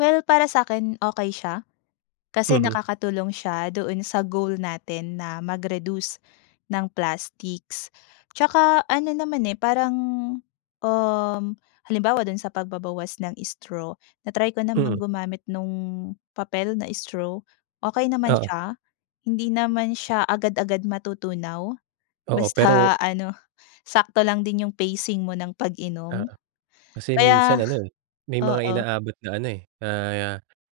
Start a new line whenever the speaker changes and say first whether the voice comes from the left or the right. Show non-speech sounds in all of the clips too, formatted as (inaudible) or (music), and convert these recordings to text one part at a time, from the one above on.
left: Well para sa'kin, okey siya. Kasi
right: Mhm.
left: nakakatulong siya doon sa goal natin na mag-reduce ng plastics. 'Tsaka ano naman eh, parang, um, halimbawa do'n sa pagbabawas ng straw na-try ko namang
right: Mm.
left: gumamit nung papel na straw okey naman
right: Oo.
left: siya. Hindi naman siya agad-agad matutunaw,
right: Oo, pero.
left: Basta ano, sakto lang din 'yong pacing mo ng pag-inom.
right: Oo,
left: (gasps)
right: kasi
left: Kaya
right: minsan ano, may mga
left: oo.
right: inaabot na ano eh, na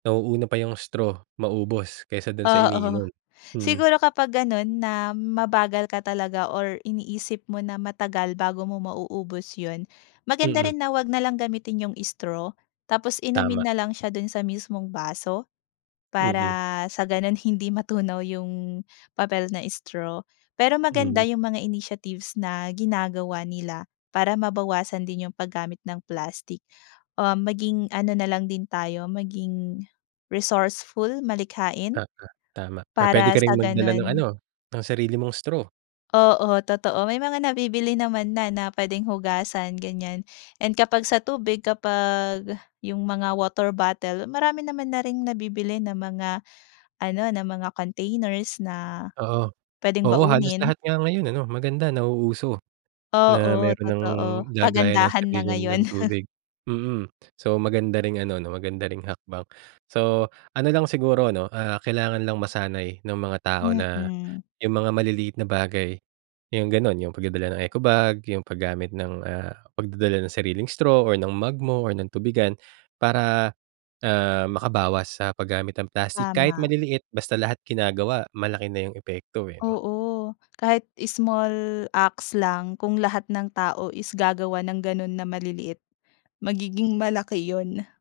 right: nauuna pa 'yong straw maubos kaysa doon sa
left: Oo,
right: iniinom. Mhm.
left: siguro kapag gano'n na mabagal ka talaga or iniisip mo na matagal bago mo mauubos 'yon. Maganda
right: Mm.
left: rin na huwag nalang gamitin 'yung straw tapos
right: Tama.
left: inumin na lang siya doon sa mismong baso. Para
right: Mhm.
left: sa ganoon hindi matunaw yung papel na straw. Pero maganda
right: Mhm.
left: yung mga initiatives na ginagawa nila para mabawasan din yung paggamit ng plastic. Um, maging ano na lang din tayo, maging resourceful, malikhain.
right: Tama. Tama or pwede
left: Para
right: ka
left: sa
right: ring magdala ng ano,
left: gano'n
right: ng sarili mong straw.
left: Oo, totoo. May mga nabibili naman na, na puwedeng hugasan, ganyan. And kapag sa tubig kapag 'yung mga water bottle marami naman na ring nabibili na mga ano (gasps) na mga containers na
right: Oo.
left: pwedeng
right: Oo, halos
left: baunin.
right: lahat nga ngayon, ano, maganda nauuso. Na
left: Oo,
right: meron nang
left: totoo.
right: lagayan ng
left: Pagandahan na
right: sarili
left: ngayon.
right: nilang
left: (chuckles)
right: tubig, mm. So, maganda ring ano, 'no, maganda ring hakbang. So ano lang siguro, ano, ah, kailangan lang masanay ng mga tao na
left: Mhm.
right: 'yong mga maliliit na bagay, 'yong gano'n, 'yong pagdadala ng ecobag 'yung paggamit ng, ah, pagdadala ng sariling straw or ng mug mo or ng tubigan. Para, ah, makabawas sa paggamit ng plastic kahit
left: Tama.
right: maliliit basta lahat ginagawa, malaki na 'yung epekto, eh, 'no?
left: Oo, kahit small acts lang. Kung lahat ng tao is gagawa ng ganun na maliliit, magiging malaki 'yon.